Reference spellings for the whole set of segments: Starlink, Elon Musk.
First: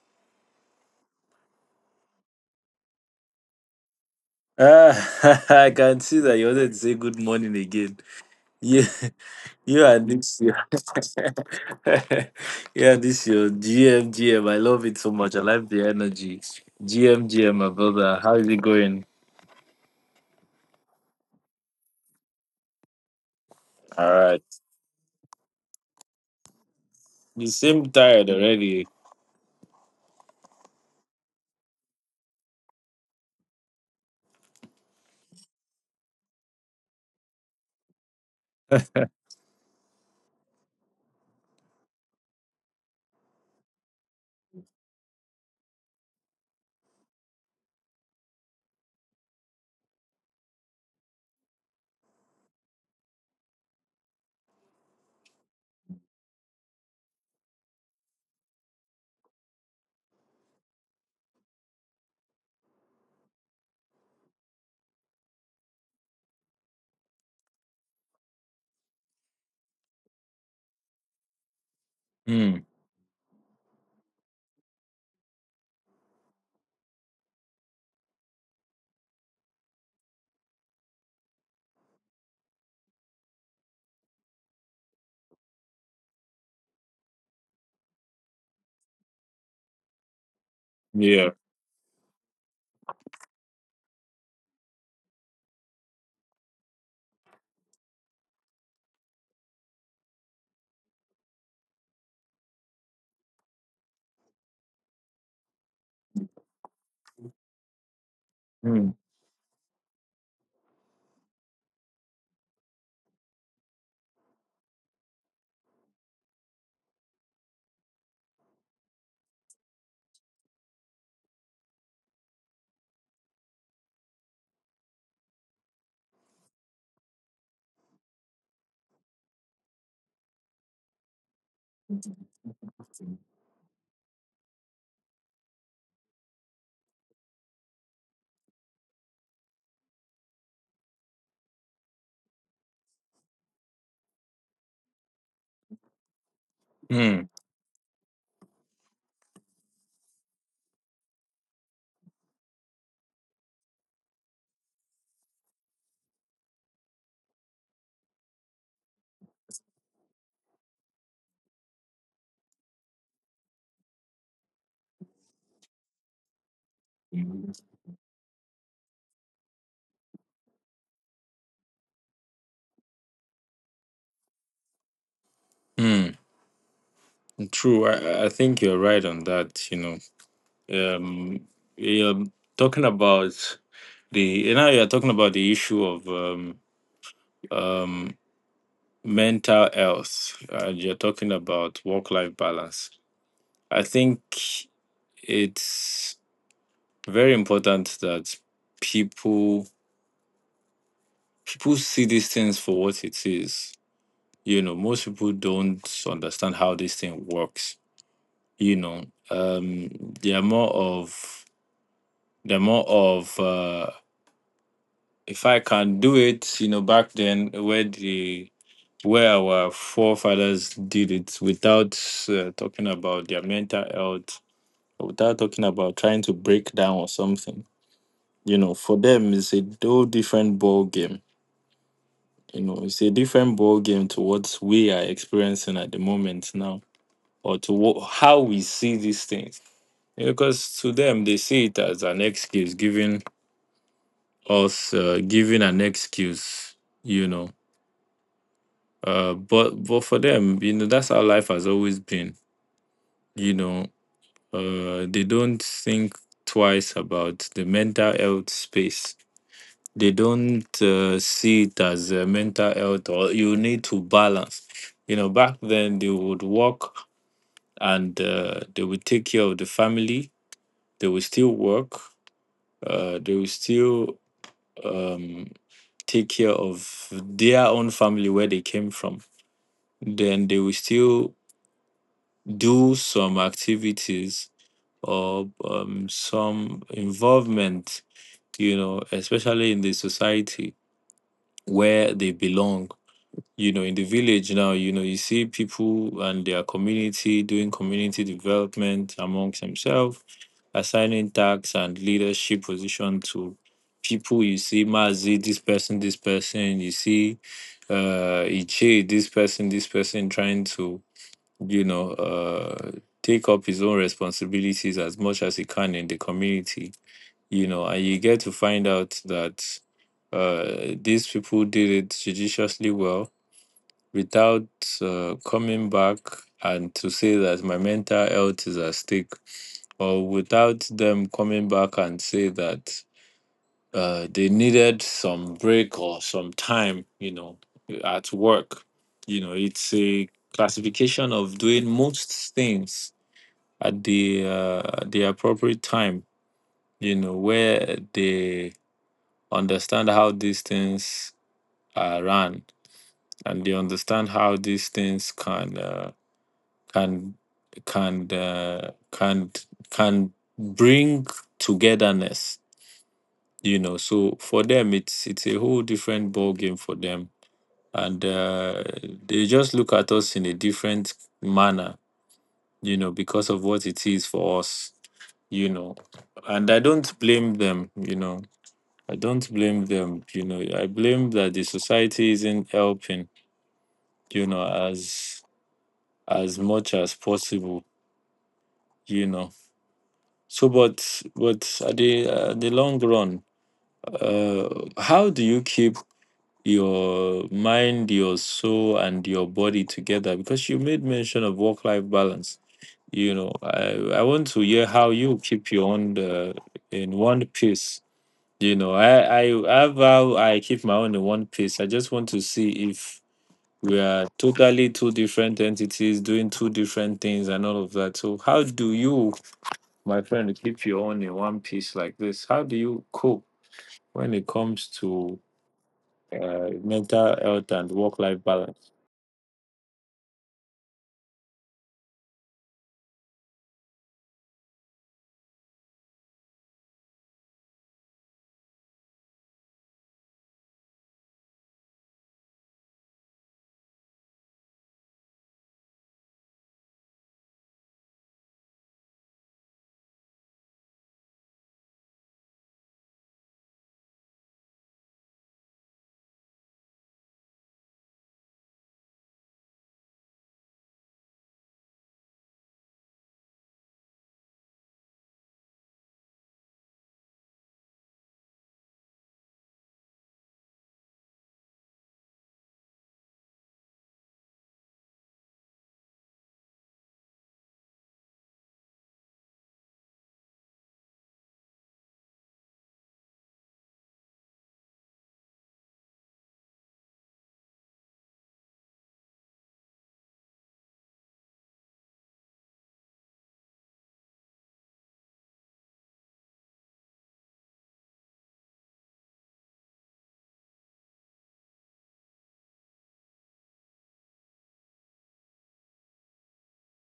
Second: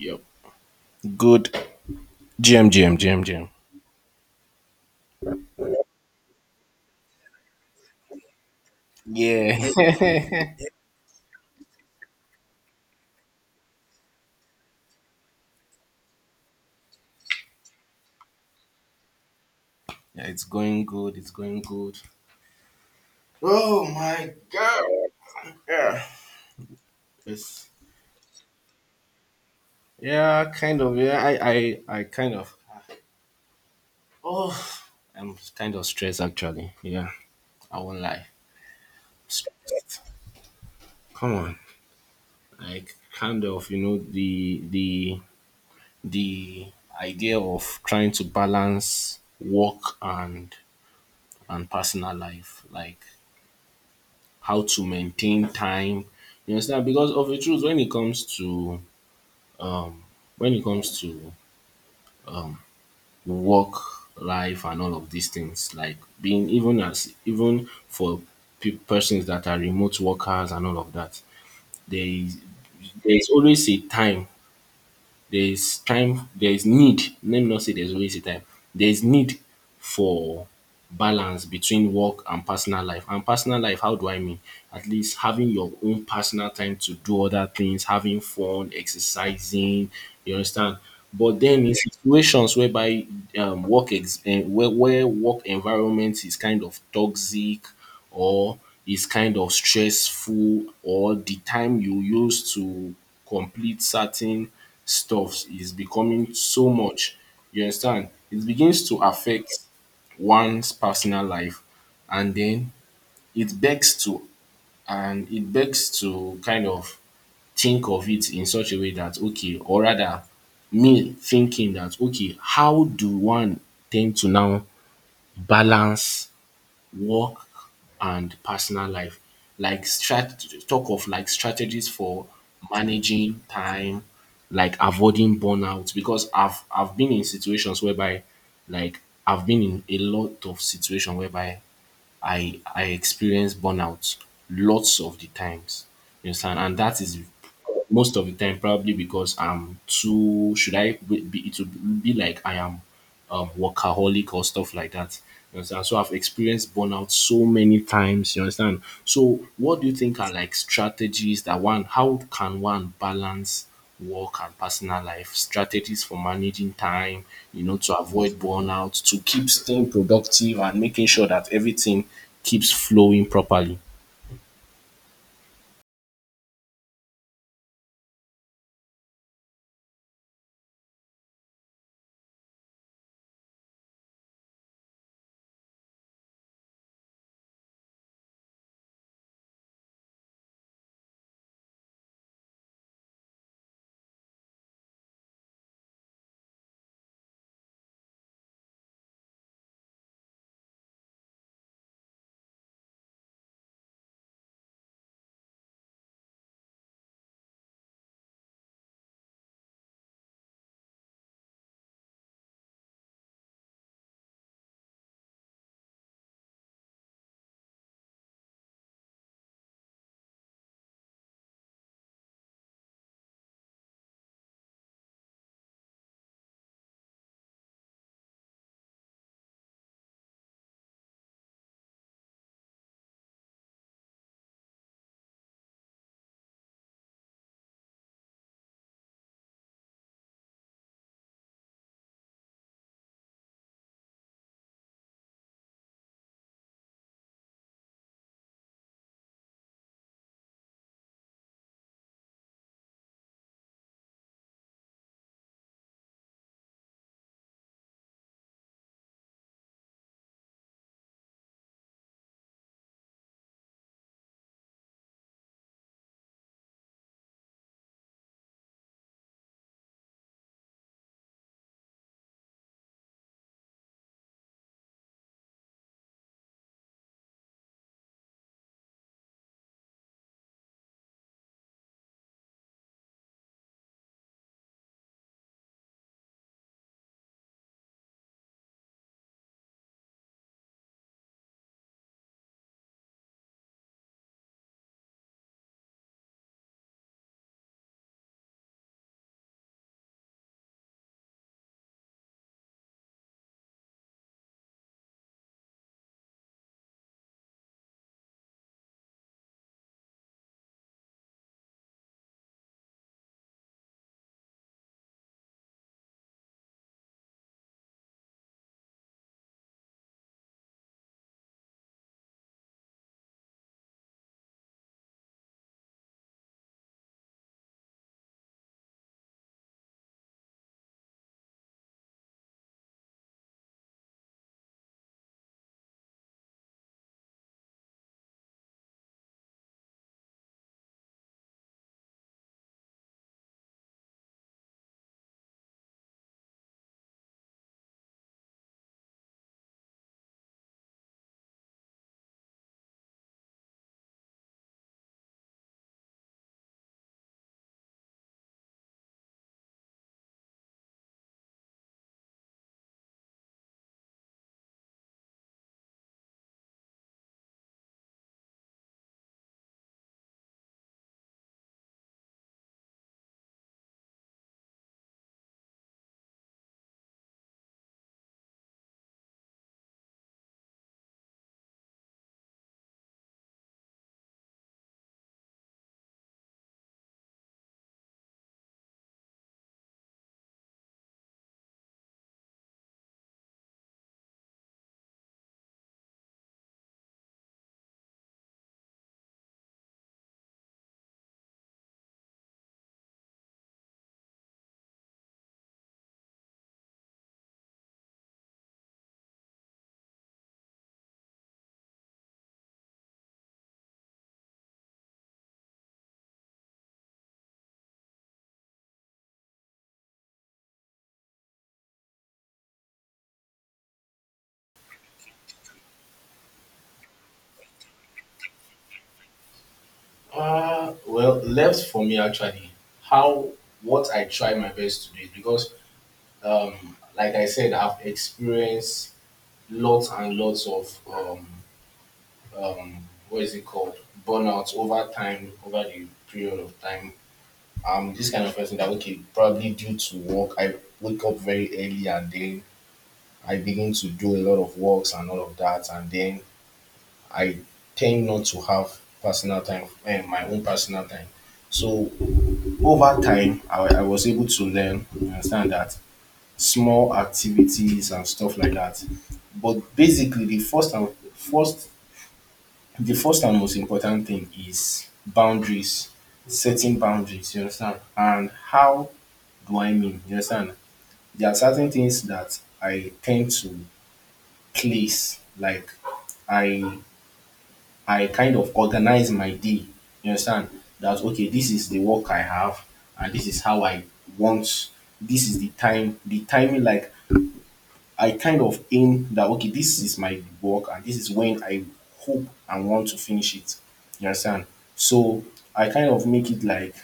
Yep. Good. GM, GM, GM, GM. Ah, I can see that you wanted to say good morning again. You, Yeah. you and yeah, this your GM. I love it so much. I like the energy. GMGM, my brother. How is it going? yeah, it's going good. It's going good. Oh All my right. god. Yeah. You It's, seem tired already. yeah, kind of. Yeah, I kind of. Oh, I'm kind of stressed actually. Yeah, I won't lie. Stressed. Come on. Like kind of, the idea of trying to balance work and personal life. Like how to maintain time. You understand? Because of the truth, when it comes to work life and all of these things, like being even as even for persons that are remote workers and all of that, there is Hmm. there is always a time. There is time. There is need. Let me not say there's always a time. There is need for balance between work and personal life. And personal life, how do I mean? At least having your own personal time to do other things, having fun, exercising, you understand? Yeah. But then in situations whereby work ex- eh, where work environment is kind of toxic or is kind of stressful, or the time you use to complete certain stuff is becoming so much. You understand, it begins Hmm. to affect one's personal life, and then it begs to it begs to kind of think of it in such a way that okay, or rather me thinking that okay, how do one tend to now balance work and personal life, like strategies for managing time, like avoiding burnout, because I've been in situations whereby, like, I've been in a lot of situation whereby I experience burnout lots of the times. You understand? And that is Hmm. most of the time, probably because I'm too, should I be it would be like I am workaholic or stuff like that. You understand? So I've experienced burnout so many times, you understand? So what do you think are, like, strategies that one, how can one balance work and personal life, strategies for managing time, you know, to avoid burnout, to keep staying productive and making sure that everything keeps flowing properly? Hmm. True. I think you're right on that. You know. Um. You're talking about the. Now you're talking about the issue of um. mental health, and you're talking about work life balance. I think it's very important that people people see these things for what it is. You know, most people don't understand how this thing works. You know, um, they're more of they're more of uh, if I can do it. You know, back then where the where our forefathers did it without talking about their mental health, without talking about trying to break down or something. You know, for them, it's a whole different ball game. You know, it's a different ball game to what we are experiencing at the moment now, or to what, how we see these things. Because to them, they see it as an excuse, giving us, giving an excuse. You know, but for them, you know, that's how life has always been. You know, they don't think twice about the mental health space. They don't see it as mental health, or you need to balance. You know, back then they would work, and they would take care of the family. They would still work. They would still um, take care of their own family where they came from. Then they will still do some activities or some involvement, you know, especially in the society where they belong. You know, in the village now, you know, you see people and their community doing community development amongst themselves, assigning tasks and leadership position to people. You see mazi this person this person, you see iche this person this person, trying to, you know, take up his own responsibilities as much as he can in the community. You know, and you get to find out that these people did it judiciously well, without coming back and to say that my mental health is at stake, or without them coming back and say that they needed some break or some time, you know, at work. You know, it's a classification of doing most things at the appropriate time. You know, where they understand how these things are run, and they understand how these things can. Can can uh, can can bring togetherness. You know, so for them it's a whole different ball game for them. And they just look at us in a different manner, you know, because of what it is for us. You know, and I don't blame them, you know. I don't blame them, you know. I blame that the society isn't helping, you know, as much as possible, you know. So, but at the long run, uh, how do you keep your mind, your soul, and your body together? Because you made mention of work life balance. You know, I want to hear how you keep your own in one piece. You know, I have how I keep my own in one piece. I just want to see if we are totally two different entities doing two different things and all of that. So, how do you, my friend, to keep you on in one piece like this, how do you cope when it comes to mental health and work life balance? Well, left for me actually. How what I try my best to do is because, like I said, I've experienced lots and lots of um, what is it called, burnout over time, over the period of time. I'm this kind of person that okay, probably due to work, I wake up very early, and then I begin to do a lot of works and all of that, and then I tend not to have personal time, and my own personal time. So over time, I was able to learn, you understand, that small activities and stuff like that. But basically, first, the first and most important thing is boundaries, setting boundaries. You understand, and how what I mean. You understand? There are certain things that I tend to place. Like I I kind of organize my day. You understand? That okay, this is the work I have, and this is how I want, this is the time the timing, like I kind of aim that okay, this is my work, and this is when I hope and want to finish it. You understand? So I kind of make it,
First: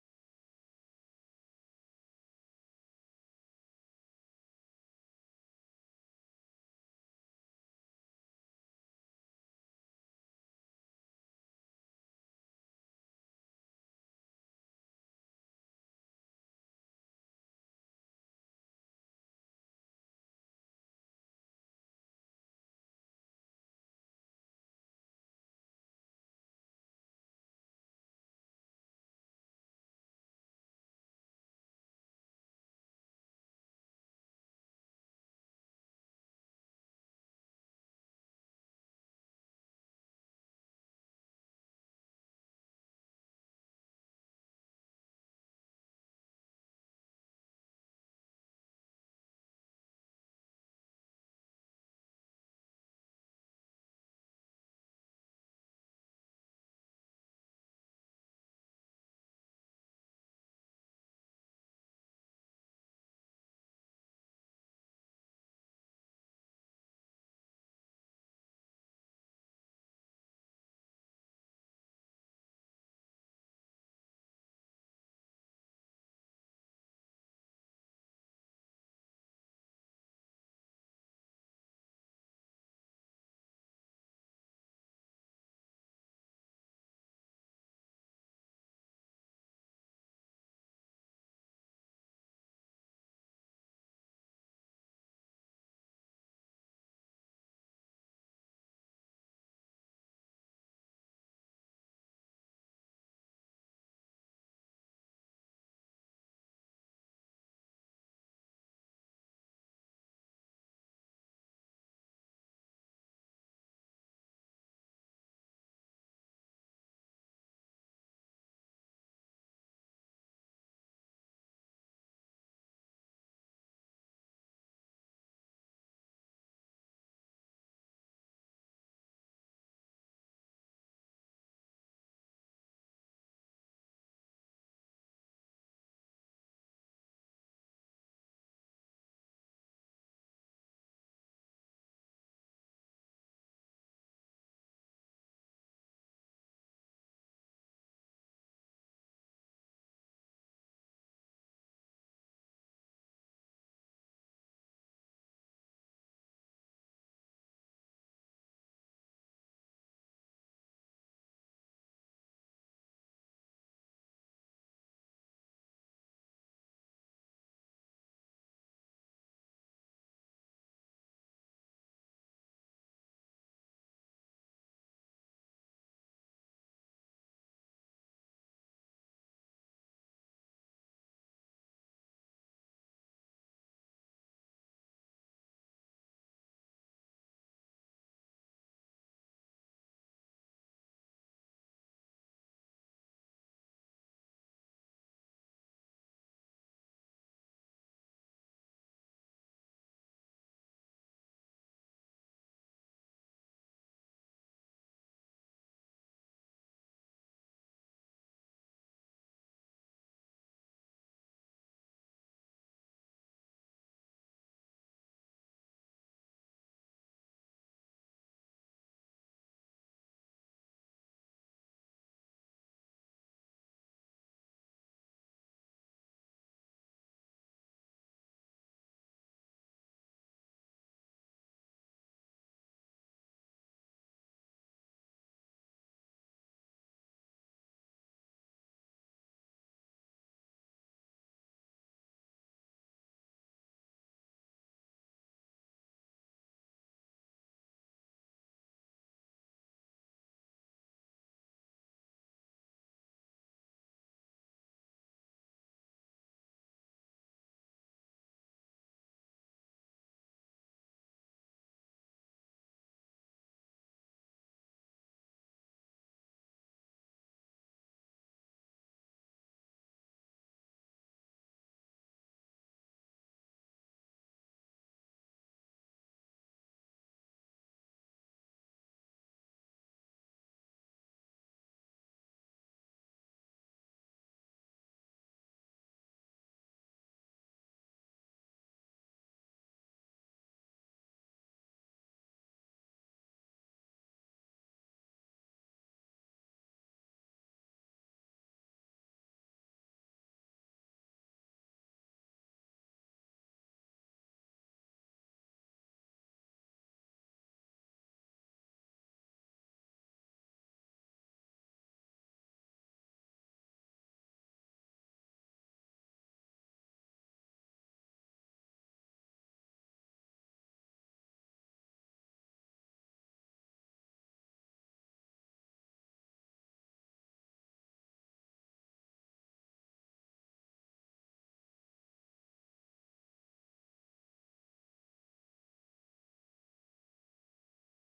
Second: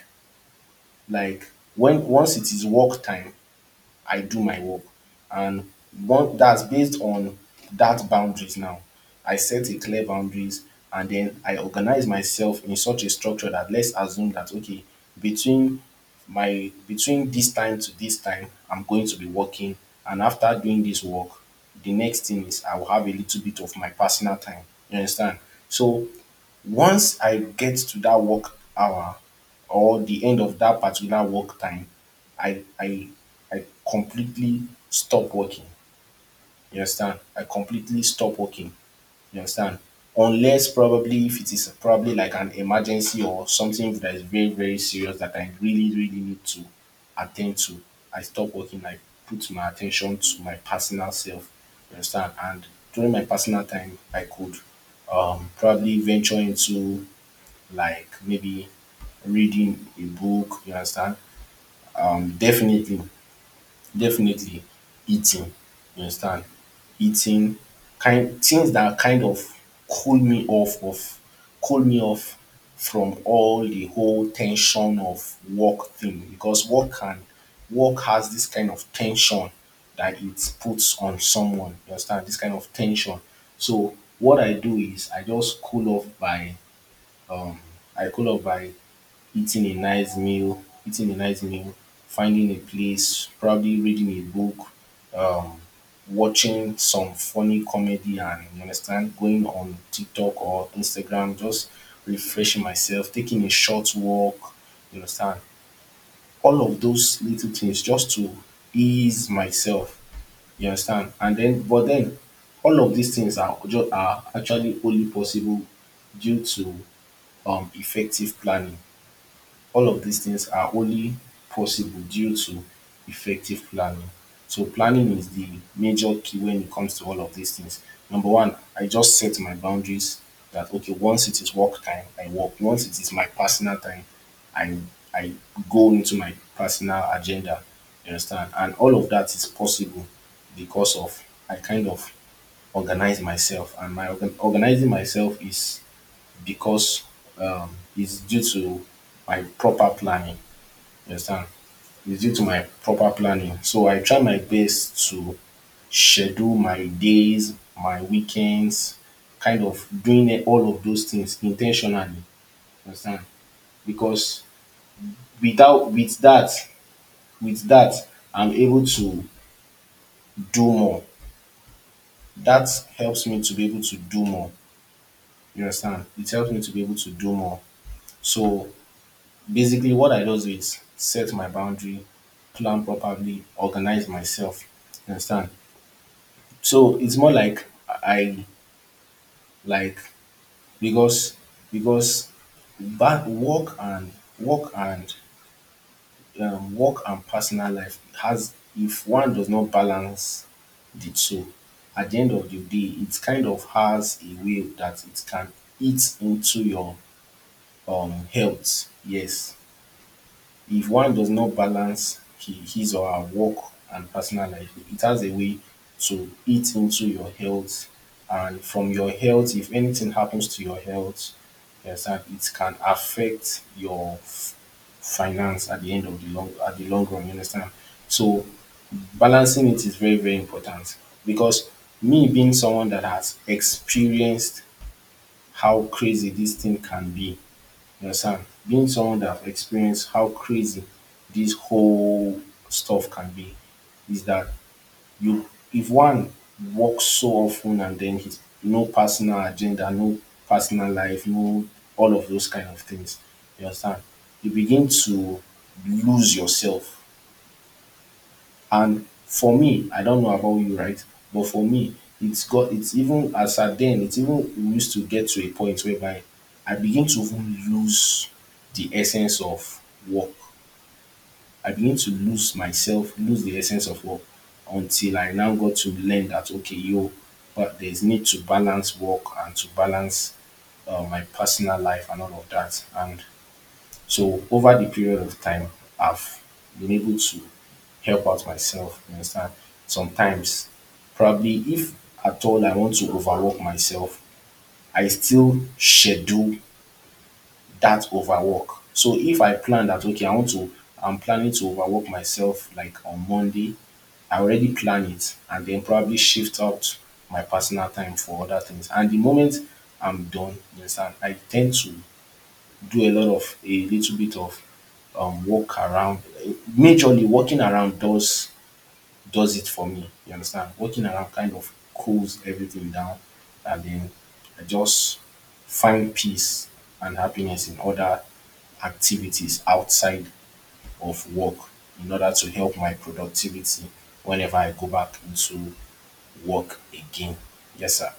like when once it is work time, I do my work. And one that's based on that boundaries now. I set a clear boundaries, and then I organize myself in such a structure that let's assume that okay, between between this time to this time, I'm going to be working. And after doing this work, the next thing is I will have a little bit of my personal time. You understand? So once I get to that work hour or the end of that particular work time, I I I completely stop working. You understand? I completely stop working. You understand? Unless probably if it is probably like an emergency or something that is very very serious that I really really need to attend to, I stop working. I put my attention to my personal self. You understand? And during my personal time, I could, probably venture into, like, maybe reading a book, you understand? Definitely, definitely eating, you understand? Eating, kind, things that kind of cool me off of cool me off from all the whole tension of work thing, because work has this kind of tension that it puts on someone, you understand? This kind of tension. So what I do is I just cool off um by eating a nice meal, finding a place, probably reading a book, um, watching some funny comedy, and, you understand, going on TikTok or Instagram, just refreshing myself, taking a short walk, you understand, all of those little things just to ease myself, you understand, and then but then all of these things are just, are actually only possible due to effective planning. All of these things are only possible due to effective planning. So planning is the major key when it comes to all of these things. Number one, I just set my boundaries that okay, once it is work time, I work. Once it is my personal time, I I go into my personal agenda. You understand? And all of that is possible because of, I kind of organize myself, and my organizing myself is because, um, it's due to my proper planning. You understand? It's due to my proper planning. So I try my best to schedule my days, my weekends, kind of doing all of those things intentionally. You understand? Because without with that, with that, I'm able to do more. That helps me to be able to do more. You understand? It helps me to be able to do more. So basically, what I just do is set my boundary, plan properly, organize myself. You understand? So it's more like, I like because because back, work and work and personal life has, if one does not balance the two, at the end of the day, it kind of has a way that it can eat into your health. Yes. If one does not balance, his or her work and personal life, it has a way to eat into your health. And from your health, if anything happens to your health, you understand, it can affect your finance at the end of the long, at the long run. You understand? So balancing it is very very important, because me being someone that has experienced how crazy this thing can be, you understand? Being someone that have experienced how crazy this whole stuff can be, is that, you if one works so often, and then his, no personal agenda, no personal life, no, all of those kind of things. You understand? You begin to lose yourself. And for me, I don't know about you, right? But for me, it's even as at then, it's even used to get to a point whereby I begin to even lose the essence of work. I begin to lose myself, lose the essence of work, until I now got to learn that okay, yo, but there's need to balance work, and to balance my personal life and all of that. And so over the period of time, I've been able to help out myself. You understand? Sometimes, probably if at all I want to overwork myself, I still schedule that overwork. So if I plan that okay, I'm planning to overwork myself like on Monday, I already plan it, and then probably shift out my personal time for other things. And the moment I'm done, you understand, I tend to do a little bit of, walk around. Majorly, walking around does it for me. You understand? Walking around kind of cools everything down, and then I just find peace and happiness in other activities outside of work, in order to help my productivity whenever I go back into work again. Yes, sir.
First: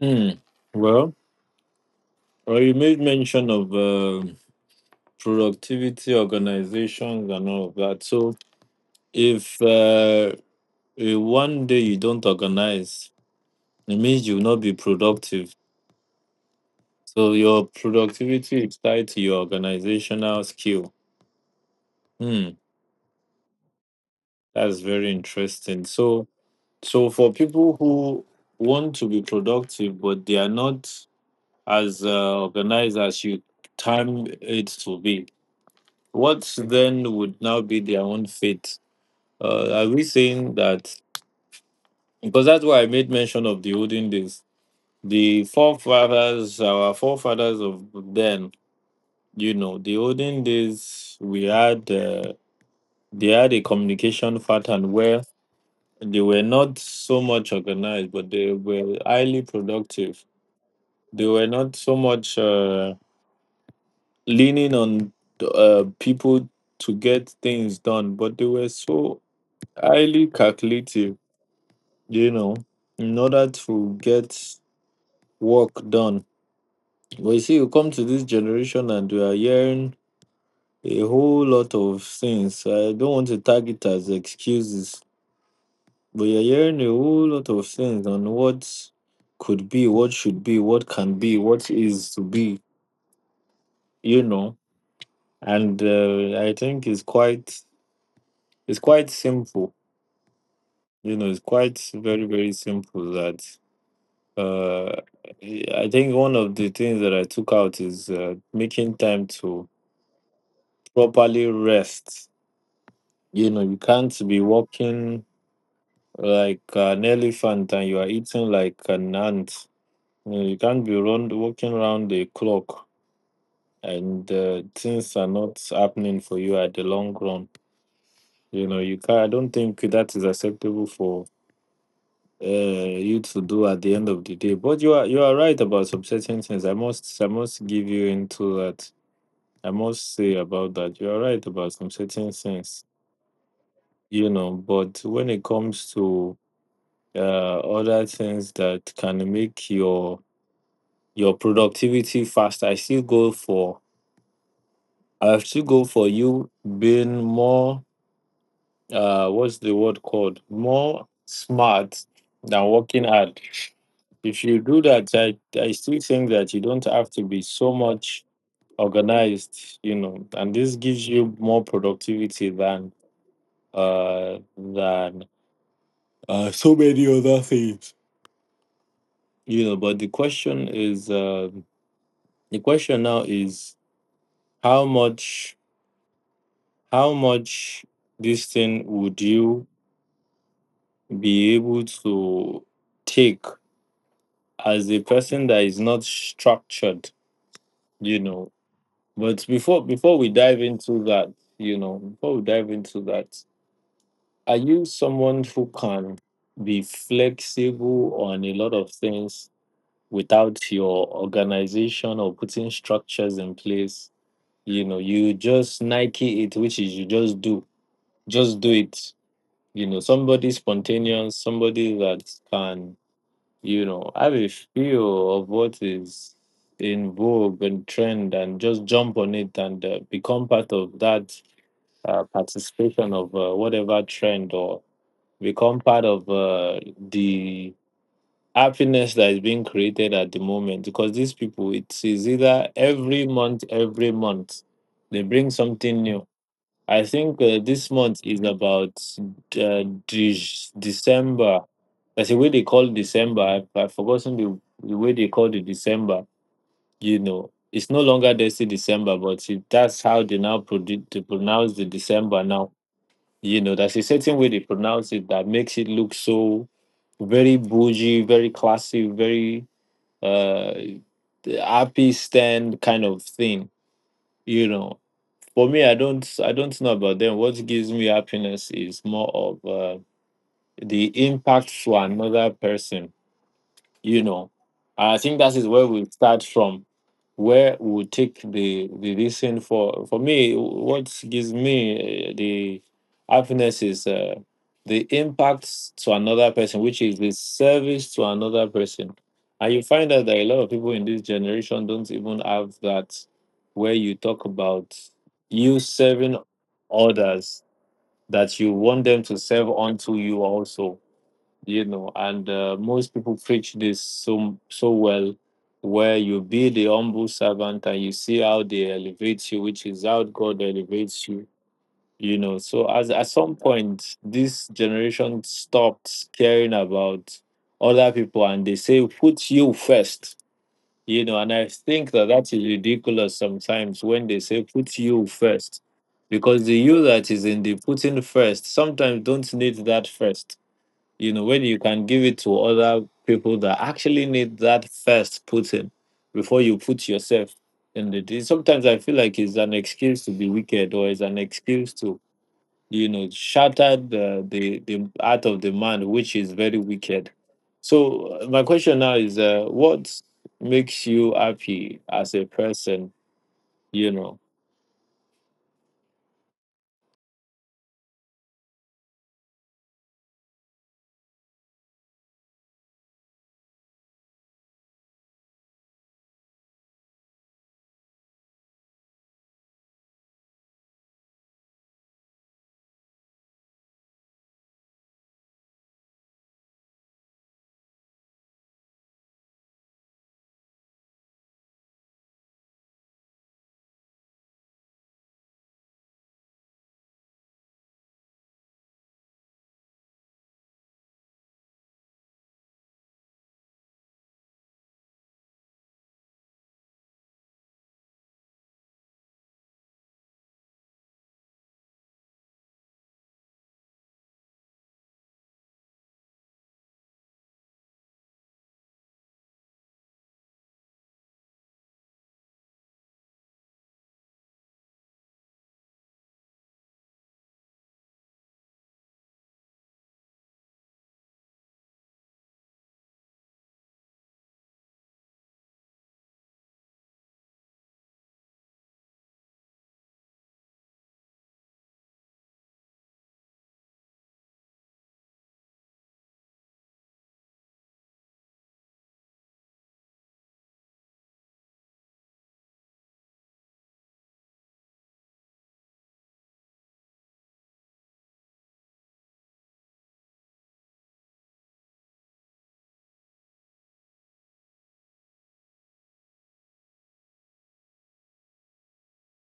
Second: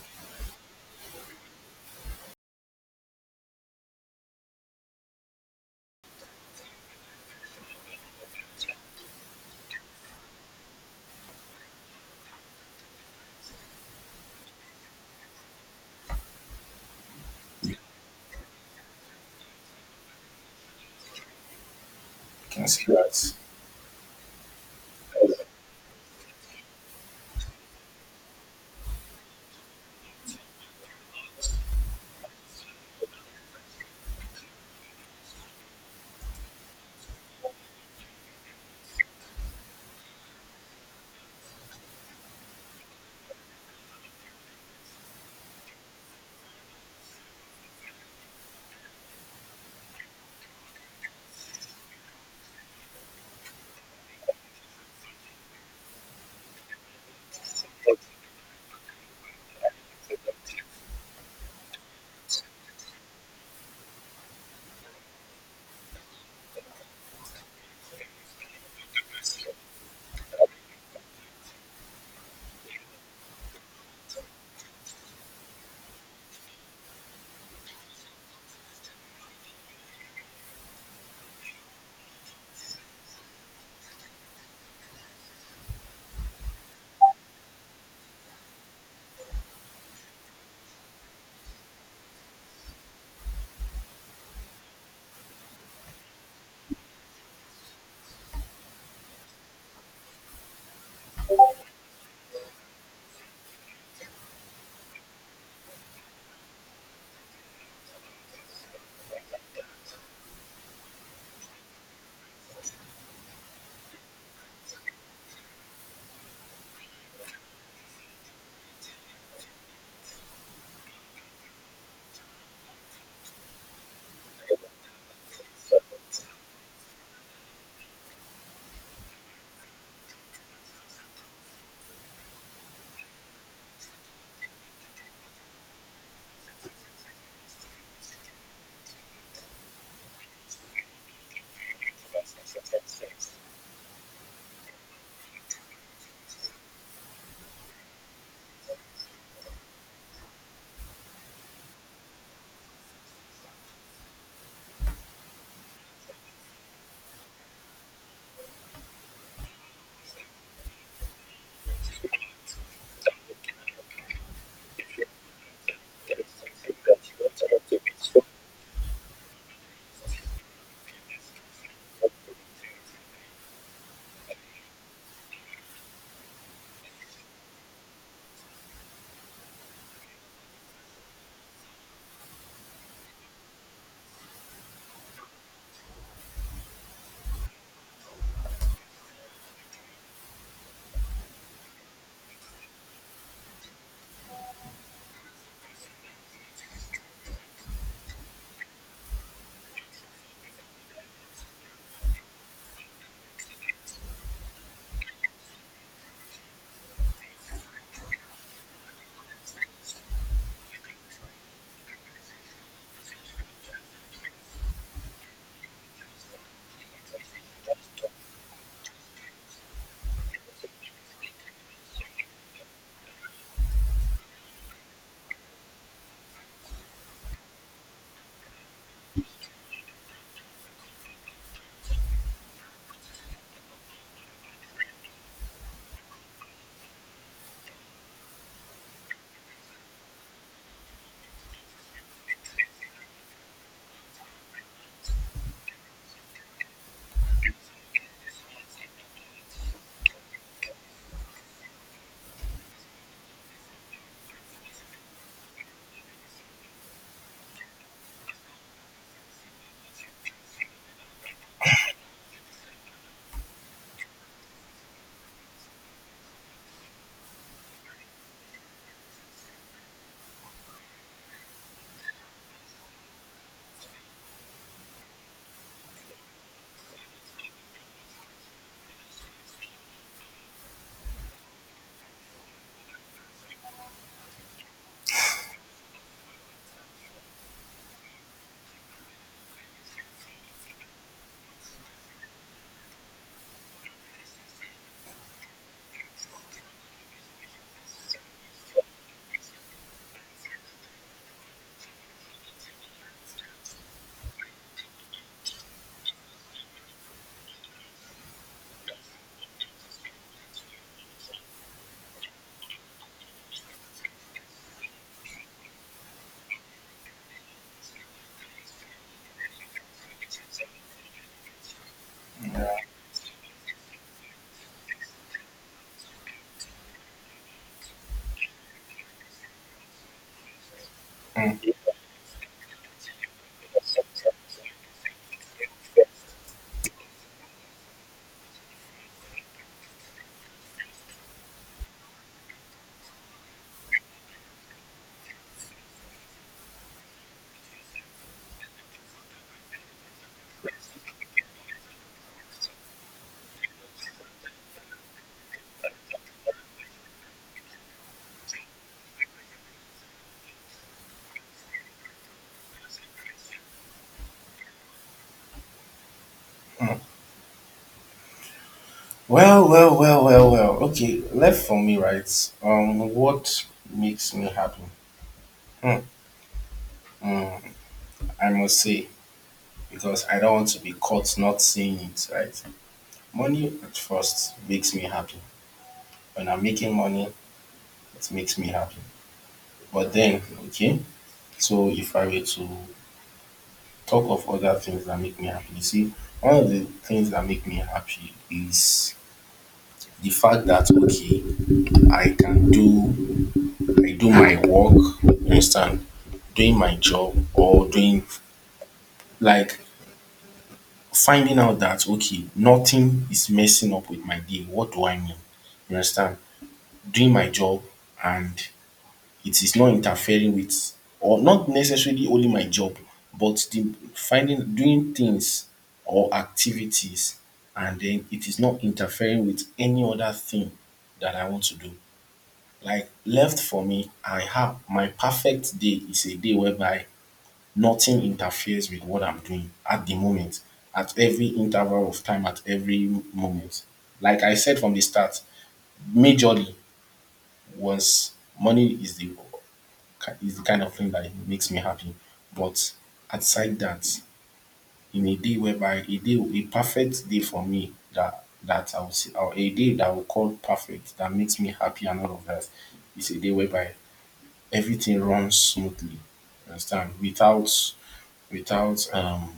Hmm. Well, well, you made mention of productivity, organizations, and all of that. So, if one day you don't organize, it means you will not be productive. So, your productivity is tied to your organizational skill. You Hmm. can see that. That's very interesting. So, so for people who want to be productive but they are not as organized as you time it to be, what then would now be their own fate? Are we saying that, because that's why I made mention of the olden days, the forefathers, our forefathers of then, you know, the olden days we had they had a communication pattern where they were not so much organized, but they were highly productive. They were not so much leaning on people to get things done, but they were so highly calculative, you know, in order to get work done. But you see, you come to this generation and we are hearing a whole lot of things. I don't want to tag it as excuses, but you're hearing a whole lot of things on what could be, what should be, what can be, what is to be, you know. And I think it's quite simple. You know, it's quite very very simple. That uh, I think one of the things that I took out is making time to properly rest. You know, you can't be walking like an elephant and you are eating like an ant. You know, you can't walking around the clock and things are not happening for you at the long run. You know, you can not I don't think that is acceptable for you to do at the end of the day. But you are, you are right about some certain things. I must give you into that. I must say about that. You are right about some certain things, you know. But when it comes to other things that can make your productivity faster, I still go for you being more what's the word called, more smart than working hard. If you do that, I still think that you don't have to be so much organized, you know, and this gives you more productivity than uh than so many other things, you know. But the question is the question now is, how much, how much this thing would you be able to take as a person that is not structured, you know. But before we dive into that, you know, before we dive into that, are you someone who can be flexible on a lot of things without your organization or putting structures in place? You know, you just Nike it, which is you just do it. You know, somebody spontaneous, somebody that can, you know, have a feel of what is in vogue and trend and just jump on it, and become part of that participation of whatever trend, or become part of the happiness that is being created at the moment, because these people, it is either every month, every month they bring something new. I think this month is about December. That's the way they call December. I've forgotten the way they call it December. You know, it's no longer Desi December, but it, that's how they now to pronounce the December now. You know, there's a certain way they pronounce it that makes it look so very bougie, very classy, very uh, happy stand kind of thing. You know, for me, I don't, I don't know about them. What gives me happiness is more of the impact for another person, you know. I think that is where we start from, where we would take the reason for me, what gives me the happiness is the impact to another person, which is the service to another person. And you find out that a lot of people in this generation don't even have that, where you talk about you serving others that you want them to serve unto you also, you know. And most people preach this so so well, where you be the humble servant and you see how they elevate you, which is how God elevates you, you know. So as at some point this generation stopped caring about other people and they say put you first, you know. And I Mm. think that that is ridiculous sometimes when they say put you first, because the you that is in the putting first sometimes don't need that first, you know, when you can give it to other people that actually need that first put in before you put yourself in the thing. Sometimes I feel like it's an excuse to be wicked, or it's an excuse to, you know, shatter the heart of the man, which is very wicked. So my question now is, what makes you happy as a person, you know? Well, well, well, well, well. Okay, left for me, right? What makes me happy? Hmm, I must say, because I don't want to be caught not seeing it, right? Money at first makes me happy. When I'm making money, it makes me happy. But then, okay, so if I were to talk of other things that make me happy, you see, one of the things that make me happy is the fact that, okay, I can do I do my work, you understand, doing my job, or doing like finding out that okay, nothing is messing up with my day. What do I mean? You understand? Doing my job and it is not interfering with, or not necessarily only my job, but the finding doing things or activities, and then it is not interfering with any other thing that I want to do. Like, left for me, I have my perfect day is a day whereby nothing interferes with what I'm doing at the moment, at every interval of time, at every moment. Like I said from the start, majorly was money is the kind of thing that makes me happy. But outside that, in a day whereby a day a perfect day for me that I will see, or a day that I will call perfect that makes me happy and all of that, is a day whereby everything runs smoothly. You Understand? Without without um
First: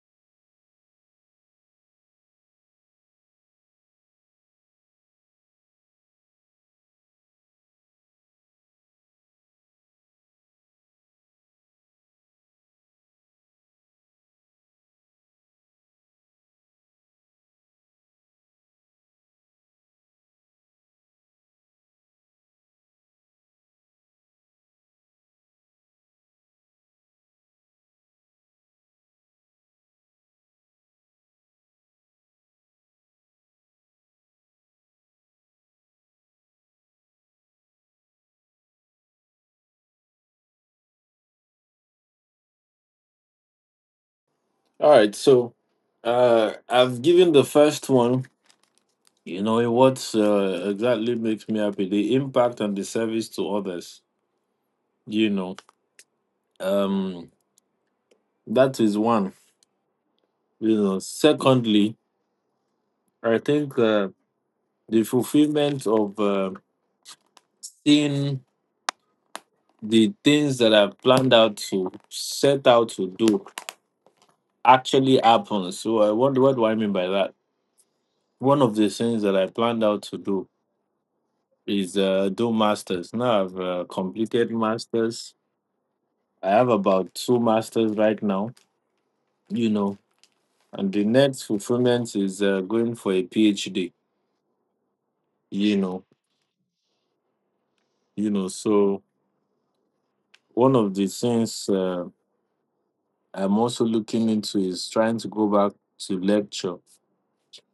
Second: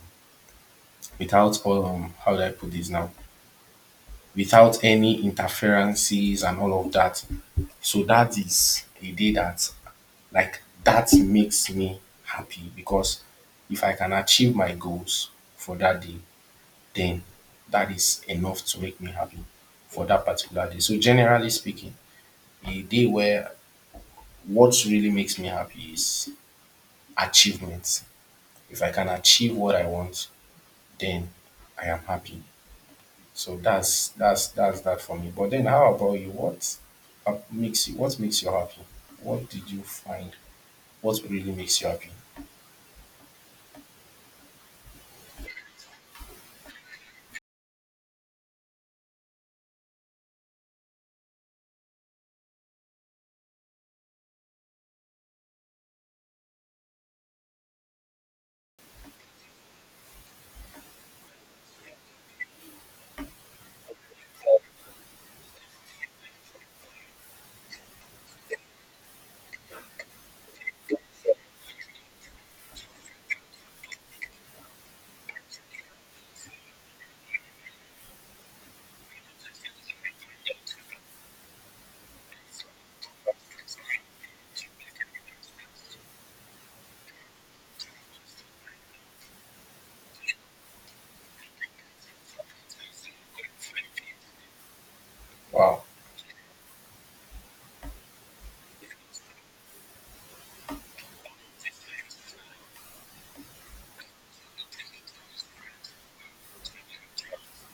without how do I put this now? Without any interferences and all of that. So that is a day that, like, that makes me happy, because if I can achieve my goals for that day, then that is enough to make me happy for that particular day. So generally speaking, a day where what really makes me happy is achievement. If I can achieve what I want, then I am happy. So that's that for me. But then, how about you? What makes you? What makes you happy? What did you find? What really makes you happy? All right. So I've given the first one. You know, it, what exactly makes me happy, the impact and the service to others. You know, um, that is one. You know, secondly, I think the fulfillment of seeing the things that I've planned out to set out to do actually happen. So, what do I mean by that? One of the things that I planned out to do is do masters. Now I've completed masters. I have about two masters right now. You know, and the next fulfillment is going for a PhD. You Wow, know, you know. So one of the things I'm also looking into is trying to go back to lecture.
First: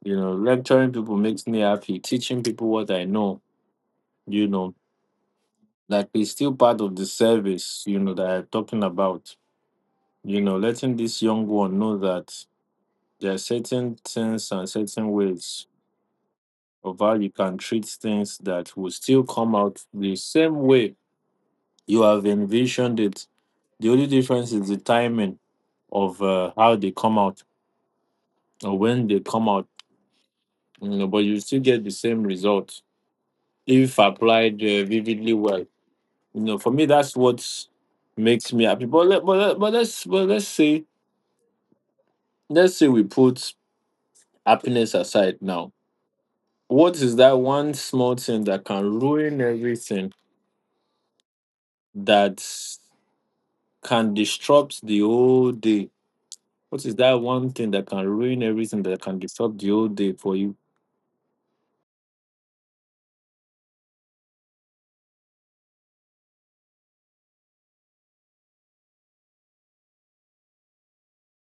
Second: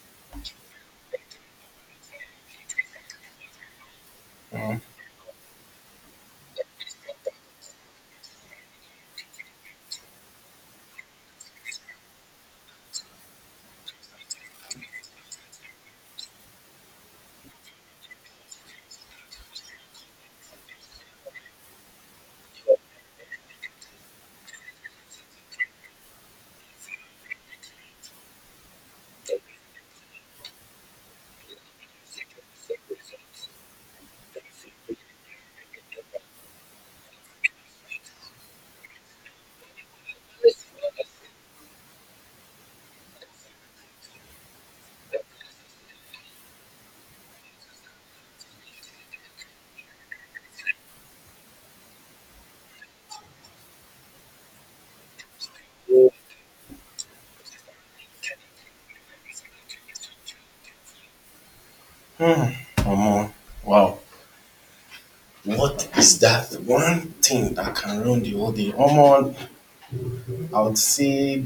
You know, lecturing people makes me happy. Teaching people what I know. You know, like it's still part of the service. You know that I'm talking about. You know, letting this young one know that there are certain things and certain ways of how you can treat things that will still come out the same way you have envisioned it. The only difference is the timing of how they come out or when they come out. You know, but you still get the same result if applied vividly well. You know, for me, that's what makes me happy. But let, but let, but let's say we put happiness aside now. What is that one small thing that can ruin everything that can disrupt the whole day? What is that one thing that can ruin everything that can disturb the whole day for you? Omo, wow. What is that one thing that can ruin the whole day? Omo, I would say,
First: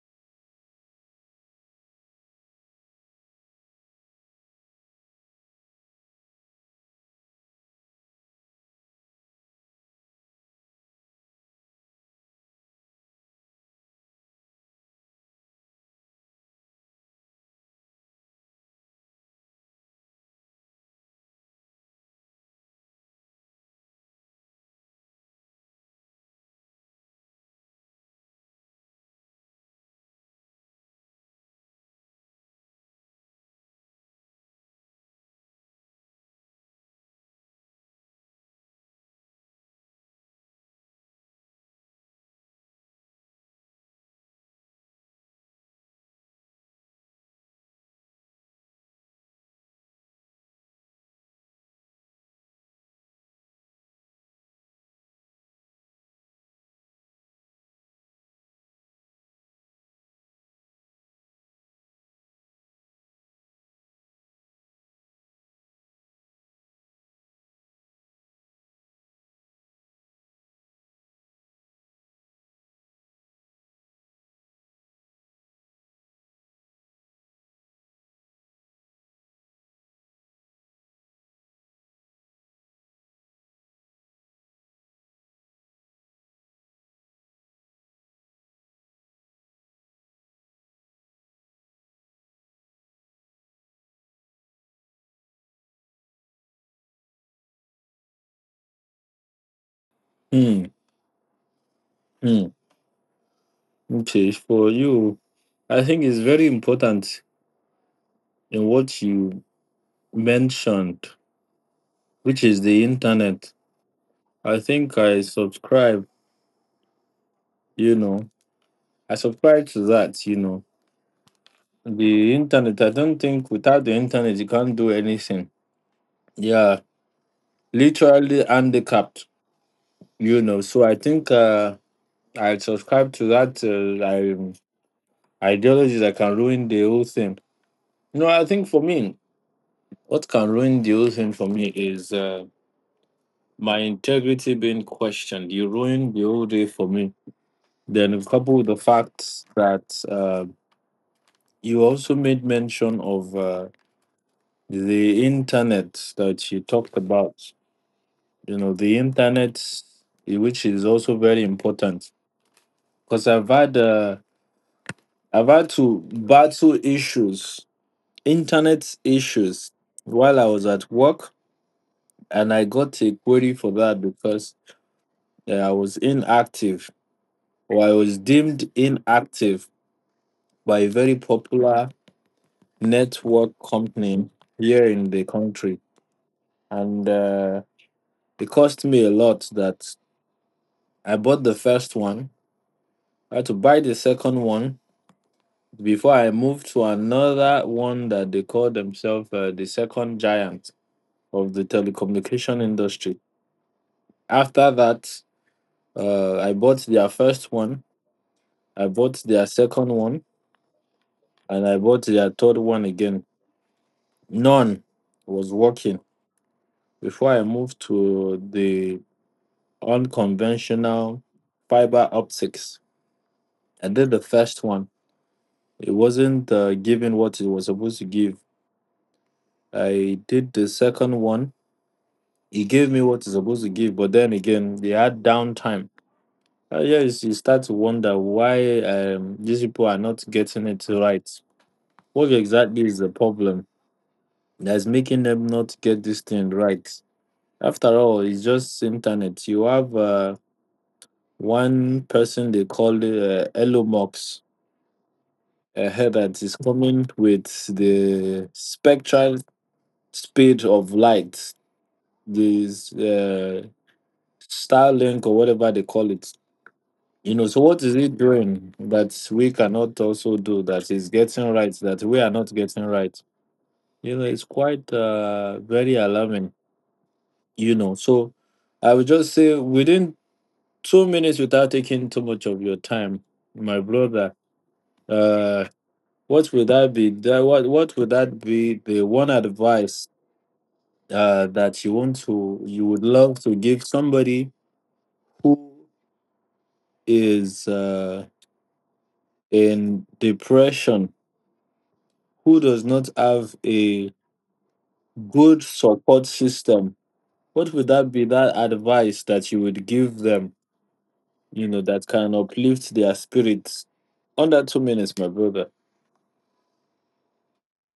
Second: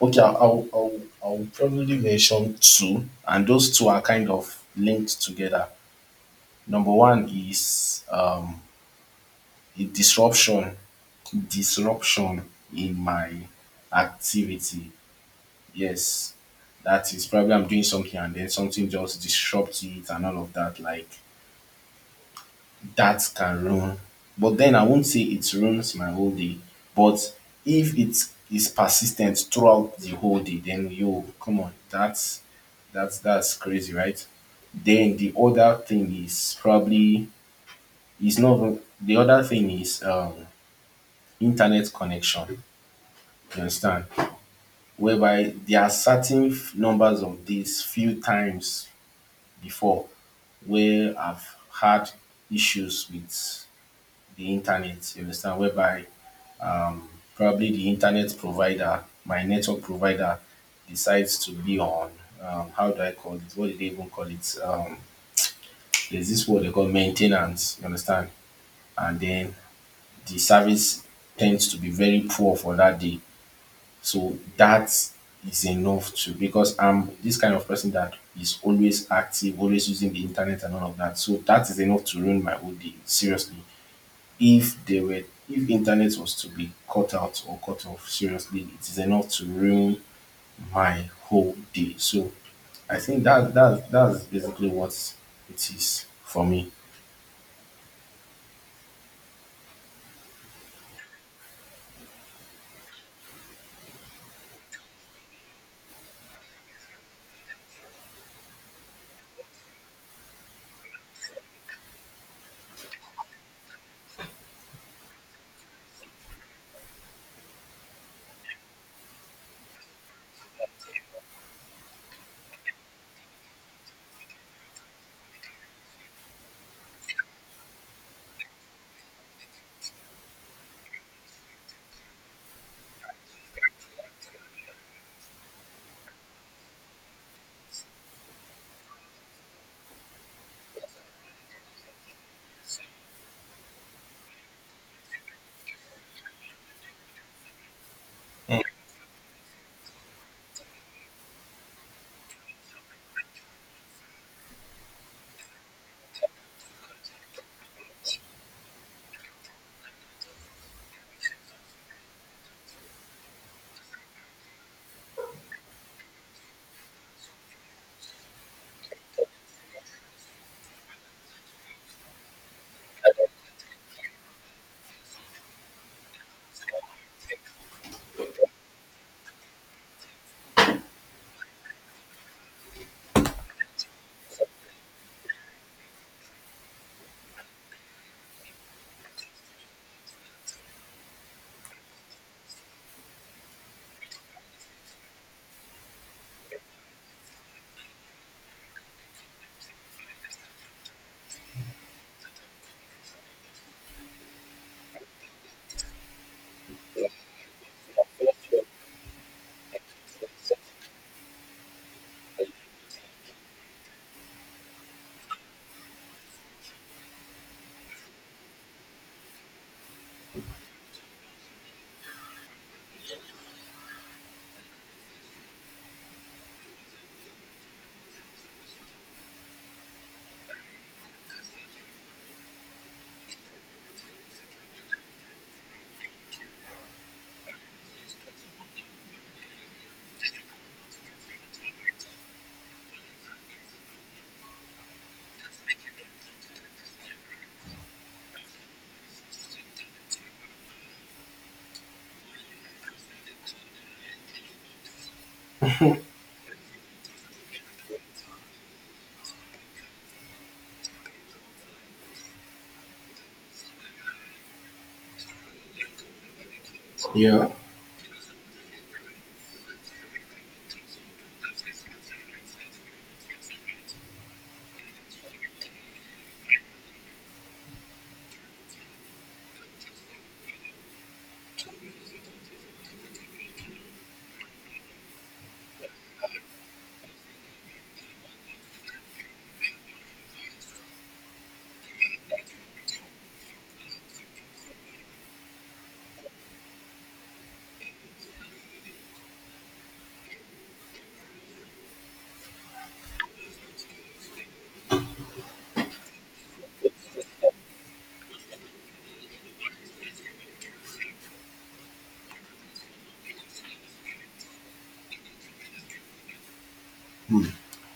okay. I'll probably mention two, and those two are kind of linked together. Number one is a disruption disruption in my activity. Yes, that is probably I'm doing something and then something just disrupts it and all of that. Like that can ruin. But then I won't say it ruins my whole day. But if it is persistent throughout the whole day, then yo, come on, that's crazy, right? Then the other thing is probably is not even- the other thing is internet connection. You understand? Whereby there are certain numbers of days, few times before where I've had issues with the internet, you understand, whereby um, probably the internet provider, my network provider, decides to be on. How do I call it? What do they even call it? There's this word they call maintenance, you understand? And then the service tends to be very poor for that day. So that is enough to, because I'm this kind of person that is always active, always using the internet and all of that. So that is enough to ruin my whole day. Seriously. If they were, if internet was to be cut out or cut off, seriously, it is enough to ruin my whole day. So I think that that's basically what it is for me. Mm, mm. Okay, for you, I think it's very important in what you mentioned, which is the internet. I think I subscribe, you know, I subscribe to that, you know. The internet, I don't think without the internet you can't do anything. Yeah, literally handicapped, you know. So I think I subscribe to that. I Ideologies that can ruin the whole thing. You know, I think for me, what can ruin the whole thing for me is my integrity being questioned. You ruined the whole day for me. Then, coupled with the fact that you also made mention of the internet that you talked about. You know, the internet, eh, which is also very important. Because I've had to battle issues, internet issues, while I was at work and I got a query for that because I was inactive or I was deemed inactive by a very popular network company here in the country. And it cost me a lot that I bought the first one. I had to buy the second one before I moved to another one that they call themselves the second giant of the telecommunication industry. After that, I bought their first one. I bought their second one and I bought their third one again. None was working before I moved to the unconventional fiber optics. I did the first one, it wasn't giving what it was supposed to give. I did the second one, it gave me what it's supposed to give, but then again, they had downtime. Yes, you start to wonder why these people are not getting it right. What exactly is the problem that's making them not get this thing right? After all, it's just internet. You have one person they call Elon Musk ahead that is coming with the spectral speed of light, this Starlink or whatever they call it. You know, Yeah. so what is it doing that we cannot also do that is getting right that we are not getting right? You know, it's quite very alarming. You know, so I would just say within 2 minutes without taking too much of your time, my brother. Uh, what would that be? That, what would that be? The one advice that you would love to give somebody who is in depression, who does not have a good support system. What would that be? That advice that you would give them, you know, that can uplift their spirits. Under 2 minutes, my brother.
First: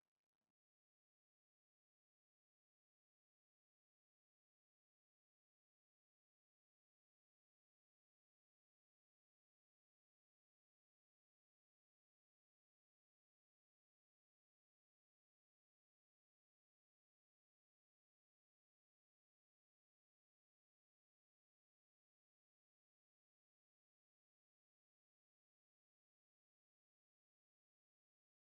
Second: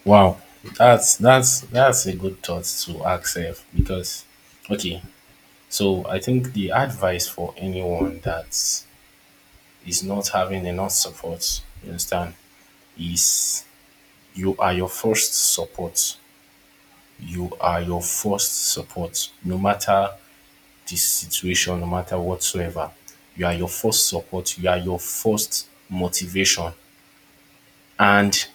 Wow, that's a good thought to ask self, because okay. So I think the advice for anyone that is not having enough support, you understand, is you are your first support. You are your first support, no matter the situation, no matter whatsoever. You are your first support. You are your first motivation. And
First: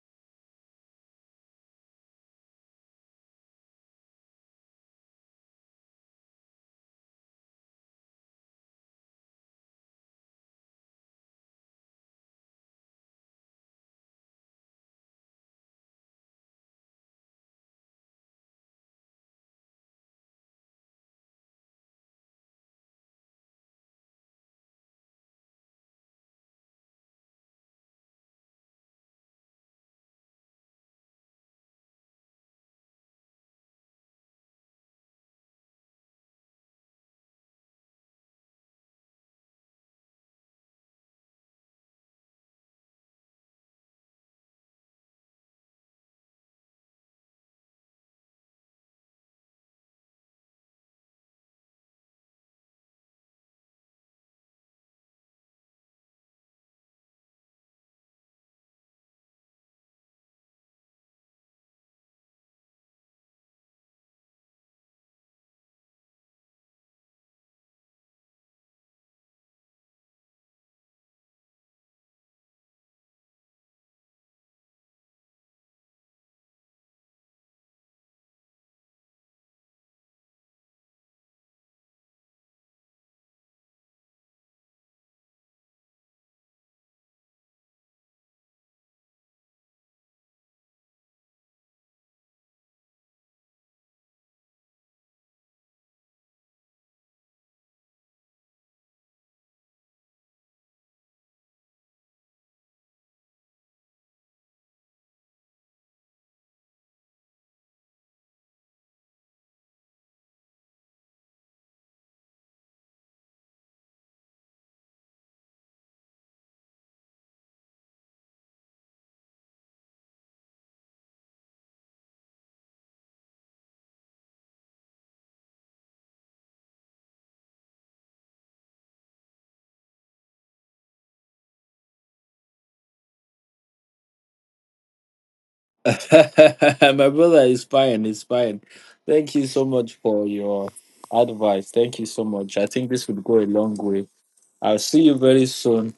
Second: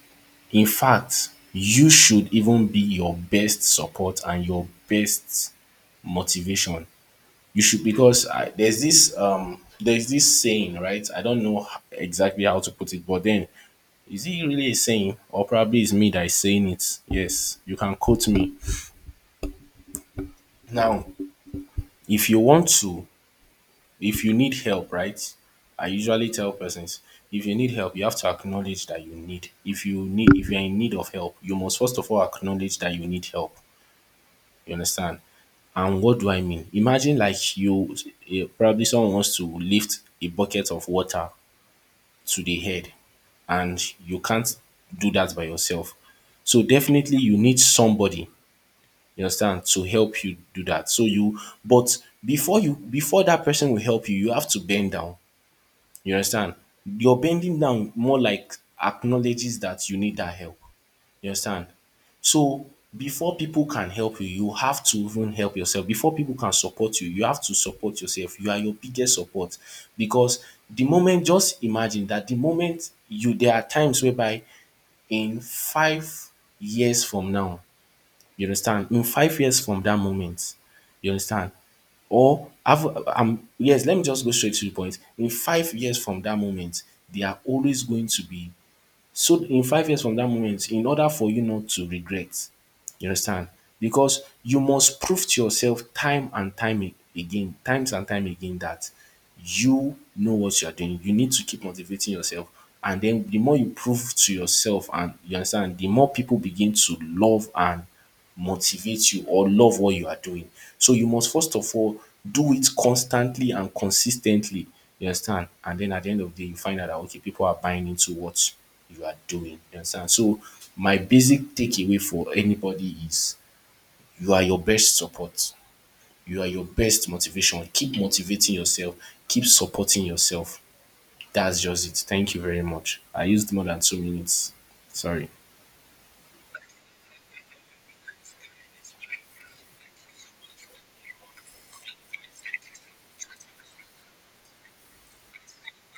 in fact, you should even be your best support and your best motivation. You should, because I, there's this saying, right? I don't know exactly how to put it, but then is it really a saying, or probably it's me that is saying it? Yes, you can quote me now. If you want to, if you need help, right, I usually tell persons, if you need help, you have to acknowledge that you need, if you need, if you're in need of help, you must first of all acknowledge that you need help. You understand? And what do I mean? Imagine, like, you, eh, probably someone wants to lift a bucket of water to the head and you can't do that by yourself. So definitely you need somebody, you understand, to help you do that. So you, but before you, before that person will help you, you have to bend down. You understand? Your bending down more like acknowledges that you need that help. You understand? So before people can help you, you have to even help yourself. Before people can support you, you have to support yourself. You are your biggest support, because the moment, just imagine that the moment you, there are times whereby in 5 years from now, you understand? In 5 years from that moment, you understand? Or have yes, let me just go straight to the point. In 5 years from that moment, they are always going to be, so in 5 years from that moment, in order for you not to regret, you understand? Because you must prove to yourself time and again, times and time again, that you know what you are doing. You need to keep motivating yourself. And then the more you prove to yourself, and you understand, the more people begin to love and motivate you, or love what you are doing. So you must first of all do it constantly and consistently. You understand? And then at the end of the day, you find out that okay, people are buying into what you are doing. You understand? So my basic takeaway for anybody is, you are your best support. You are your best motivation. Keep motivating yourself. Keep supporting yourself. That's just it. Thank you very much. I used more than 2 minutes. Sorry. My brother is fine. Is fine. Thank you so much for your advice. Thank you so much. I think this would go a long way. I'll see you very soon.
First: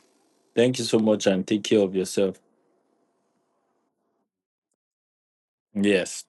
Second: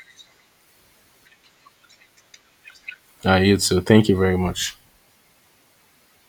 Thank you so much and take care of yourself. I you too. Thank you very much. Yes.